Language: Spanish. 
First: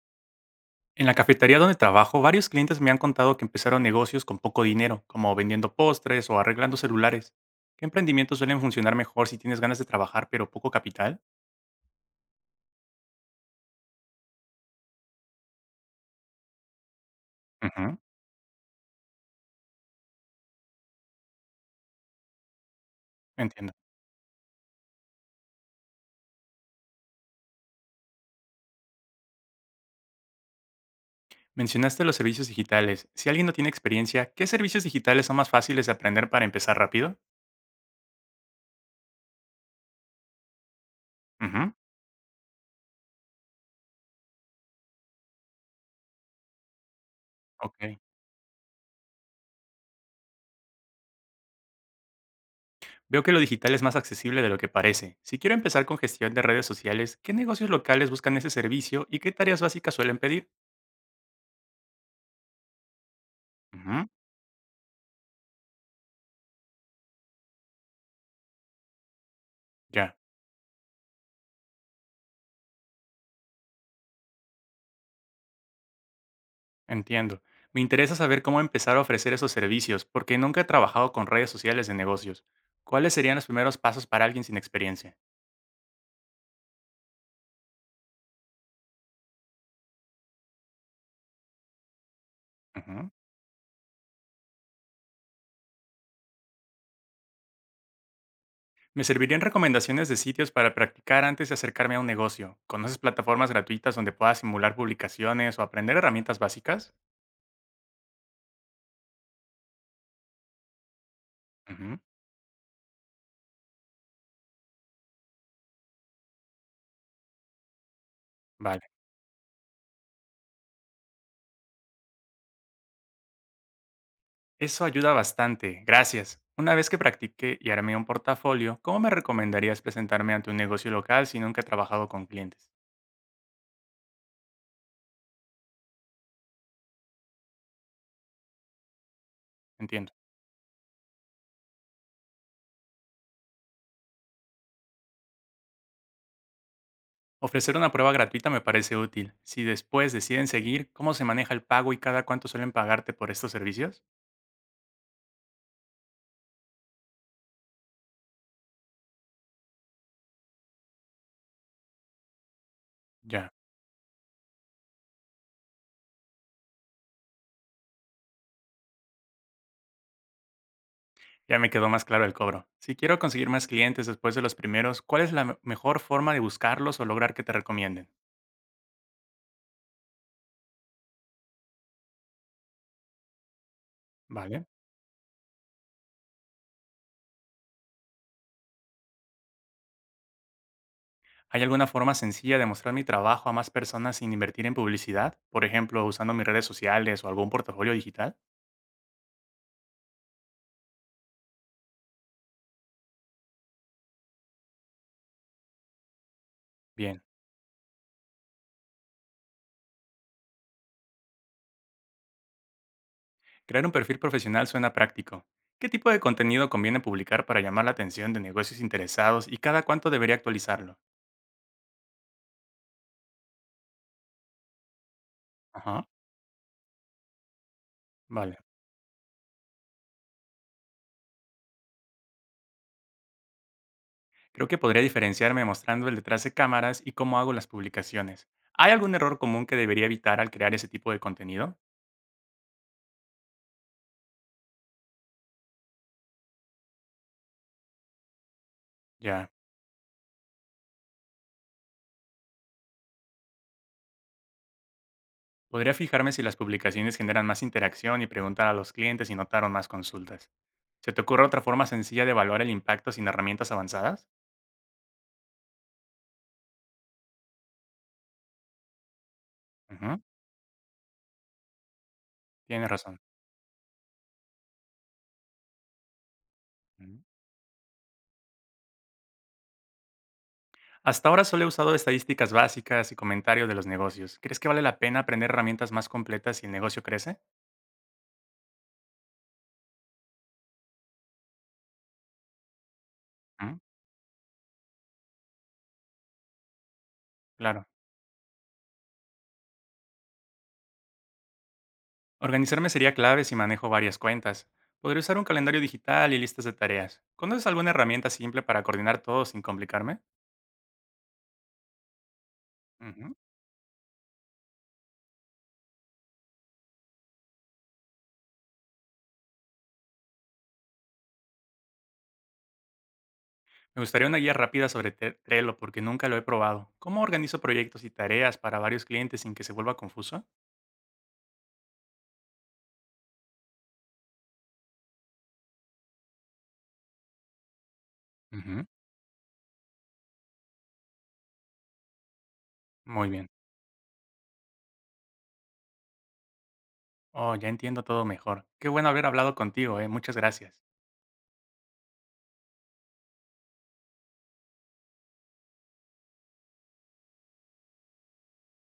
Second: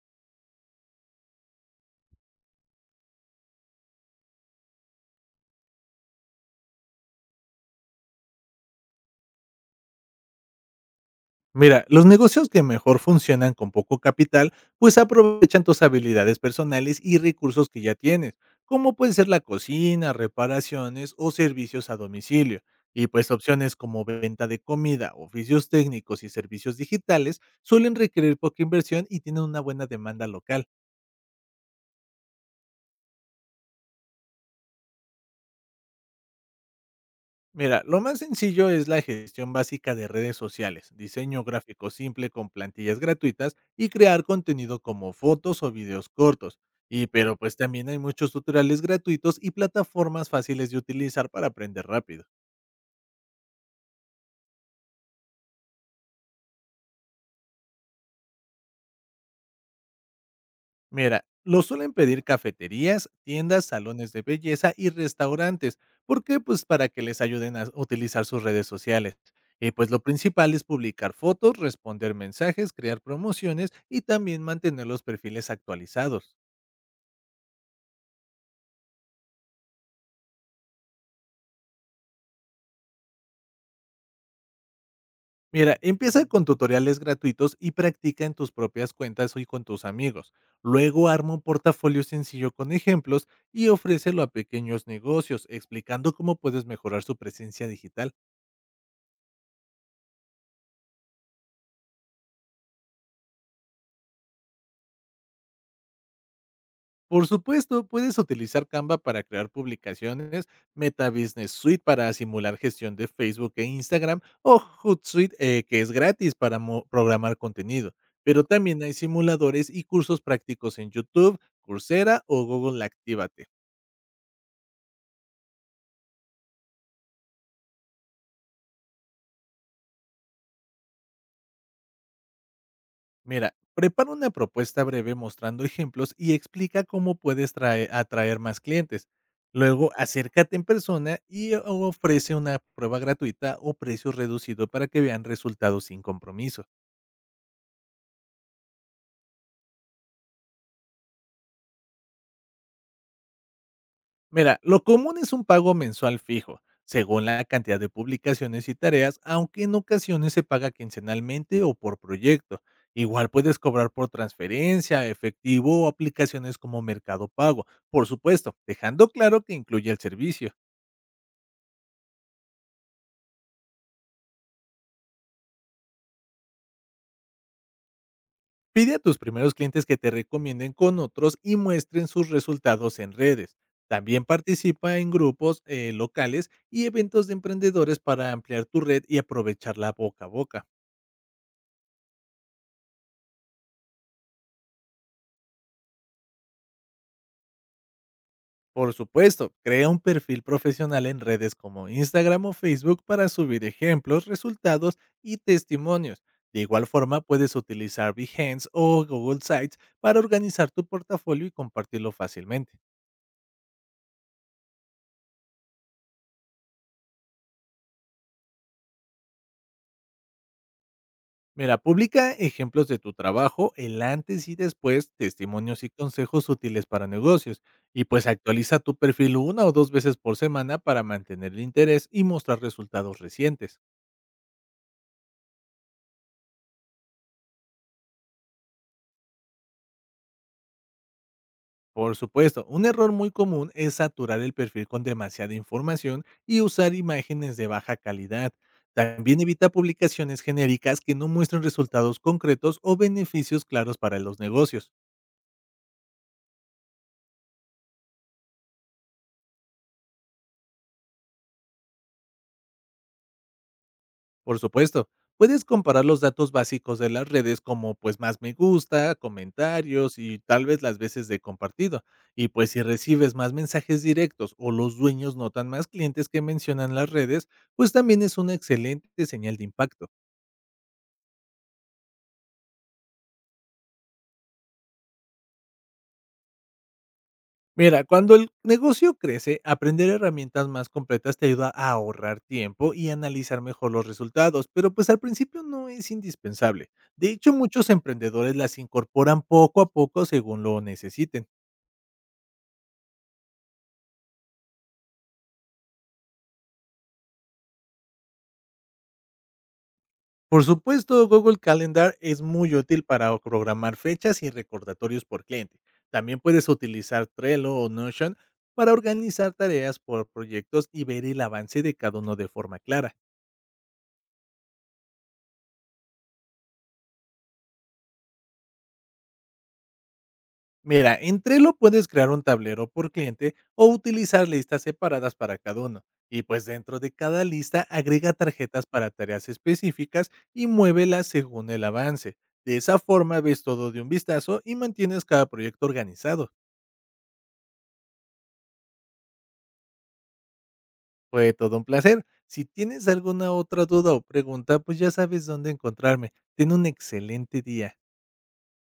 En la cafetería donde trabajo, varios clientes me han contado que empezaron negocios con poco dinero, como vendiendo postres o arreglando celulares. ¿Qué emprendimientos suelen funcionar mejor si tienes ganas de trabajar pero poco capital? Mira, los negocios que mejor funcionan con poco capital, pues aprovechan tus habilidades personales y recursos que ya Ujú. tienes, como puede ser la cocina, reparaciones o servicios a domicilio. Y pues Entiendo. opciones como venta de comida, oficios técnicos y servicios digitales suelen requerir poca inversión y tienen una buena demanda local. Mencionaste los servicios digitales. Si alguien no tiene experiencia, ¿qué servicios digitales son más fáciles de aprender para empezar rápido? Mira, lo más sencillo es la gestión básica de redes sociales, diseño Ujú. gráfico simple con plantillas gratuitas y crear contenido como fotos o videos cortos. Y pero pues Ok. también hay muchos tutoriales gratuitos y plataformas fáciles de utilizar para aprender rápido. Veo que lo digital es más accesible de lo que parece. Si quiero empezar con gestión de redes sociales, ¿qué negocios locales buscan ese servicio y qué tareas básicas suelen pedir? Mira, lo suelen pedir cafeterías, tiendas, Ujú. salones de belleza y restaurantes. ¿Por qué? Pues para que les ayuden a utilizar sus redes sociales. Y pues lo Ya. principal es publicar fotos, responder mensajes, crear promociones y también mantener los perfiles actualizados. Entiendo. Me interesa saber cómo empezar a ofrecer esos servicios, porque nunca he trabajado con redes sociales de negocios. ¿Cuáles serían los primeros pasos para alguien sin experiencia? Mira, empieza con tutoriales gratuitos y practica en tus propias cuentas y con tus amigos. Luego arma un portafolio sencillo con Ujú. ejemplos y ofrécelo a pequeños negocios, explicando cómo puedes mejorar su presencia digital. Me servirían recomendaciones de sitios para practicar antes de acercarme a un negocio. ¿Conoces plataformas gratuitas donde pueda simular publicaciones o aprender herramientas básicas? Por supuesto, puedes utilizar Canva para crear publicaciones, Meta Business Suite Ujú. para simular gestión de Facebook e Instagram o Hootsuite, que es gratis para programar contenido. Pero también Vale. hay simuladores y cursos prácticos en YouTube, Coursera o Google Actívate. Eso ayuda bastante. Gracias. Una vez que practique y arme un portafolio, ¿cómo me recomendarías presentarme ante un negocio local si nunca he trabajado con clientes? Mira, prepara una propuesta breve mostrando ejemplos y explica cómo puedes atraer más clientes. Luego, Entiendo. acércate en persona y ofrece una prueba gratuita o precio reducido para que vean resultados sin compromiso. Ofrecer una prueba gratuita me parece útil. Si después deciden seguir, ¿cómo se maneja el pago y cada cuánto suelen pagarte por estos servicios? Mira, lo común es un pago mensual fijo, según la cantidad de publicaciones y tareas, aunque en ocasiones se paga quincenalmente o por proyecto. Igual Ya, puedes cobrar por transferencia, efectivo o aplicaciones como Mercado Pago, por supuesto, dejando claro que incluye el servicio. ya me quedó más claro el cobro. Si quiero conseguir más clientes después de los primeros, ¿cuál es la mejor forma de buscarlos o lograr que te recomienden? Pide a tus primeros clientes que te recomienden con otros y muestren sus resultados en redes. También Vale. participa en grupos locales y eventos de emprendedores para ampliar tu red y aprovechar la boca a boca. ¿Hay alguna forma sencilla de mostrar mi trabajo a más personas sin invertir en publicidad? Por ejemplo, usando mis redes sociales o algún portafolio digital. Por supuesto, crea un perfil profesional en redes como Instagram o Facebook para subir ejemplos, resultados y testimonios. De igual forma, Bien, puedes utilizar Behance o Google Sites para organizar tu portafolio y compartirlo fácilmente. crear un perfil profesional suena práctico. ¿Qué tipo de contenido conviene publicar para llamar la atención de negocios interesados y cada cuánto debería actualizarlo? Mira, publica ejemplos de tu trabajo, el antes y después, testimonios y Ajá. consejos útiles para negocios. Y pues Vale. actualiza tu perfil una o dos veces por semana para mantener el interés y mostrar resultados recientes. Creo que podría diferenciarme mostrando el detrás de cámaras y cómo hago las publicaciones. ¿Hay algún error común que debería evitar al crear ese tipo de contenido? Por supuesto, un error muy común es saturar el perfil con demasiada información y usar imágenes de baja calidad. También Ya. evita publicaciones genéricas que no muestren resultados concretos o beneficios claros para los negocios. Podría fijarme si las publicaciones generan más interacción y preguntar a los clientes si notaron más consultas. ¿Se te ocurre otra forma sencilla de evaluar el impacto sin herramientas avanzadas? Por supuesto, puedes comparar los datos básicos de las redes como pues más me gusta, comentarios Ujú. y tal vez las veces de compartido. Y pues si Tienes razón. recibes más mensajes directos o los dueños notan más clientes que mencionan las Ujú. redes, pues también es una excelente señal de impacto. Hasta ahora solo he usado estadísticas básicas y comentarios de los negocios. ¿Crees que vale la pena aprender herramientas más completas si el negocio crece? Mira, cuando el negocio crece, aprender herramientas más completas te ayuda a ahorrar tiempo y analizar Ujú. mejor los resultados, pero pues al principio no es indispensable. De hecho, Claro. muchos emprendedores las incorporan poco a poco según lo necesiten. Organizarme sería clave si manejo varias cuentas. Podría usar un calendario digital y listas de tareas. ¿Conoces alguna herramienta simple para coordinar todo sin complicarme? Por supuesto, Google Calendar es muy útil Ujú. para programar fechas y recordatorios por cliente. También puedes utilizar Trello o Notion para organizar tareas por proyectos y ver el avance de cada uno de forma clara. Me gustaría una guía rápida sobre Trello porque nunca lo he probado. ¿Cómo organizo proyectos y tareas para varios clientes sin que se vuelva confuso? Mira, en Trello puedes crear un tablero por cliente o utilizar listas separadas para cada uno. Y pues dentro de cada lista agrega tarjetas Ujú. para tareas específicas y muévelas según el avance. De esa Muy forma bien. ves todo de un vistazo y mantienes cada proyecto organizado. Oh, ya entiendo todo mejor. Qué bueno haber hablado contigo, ¿eh? Muchas gracias. Fue todo un placer. Si tienes alguna otra duda o pregunta, pues ya sabes dónde encontrarme. Ten un excelente día.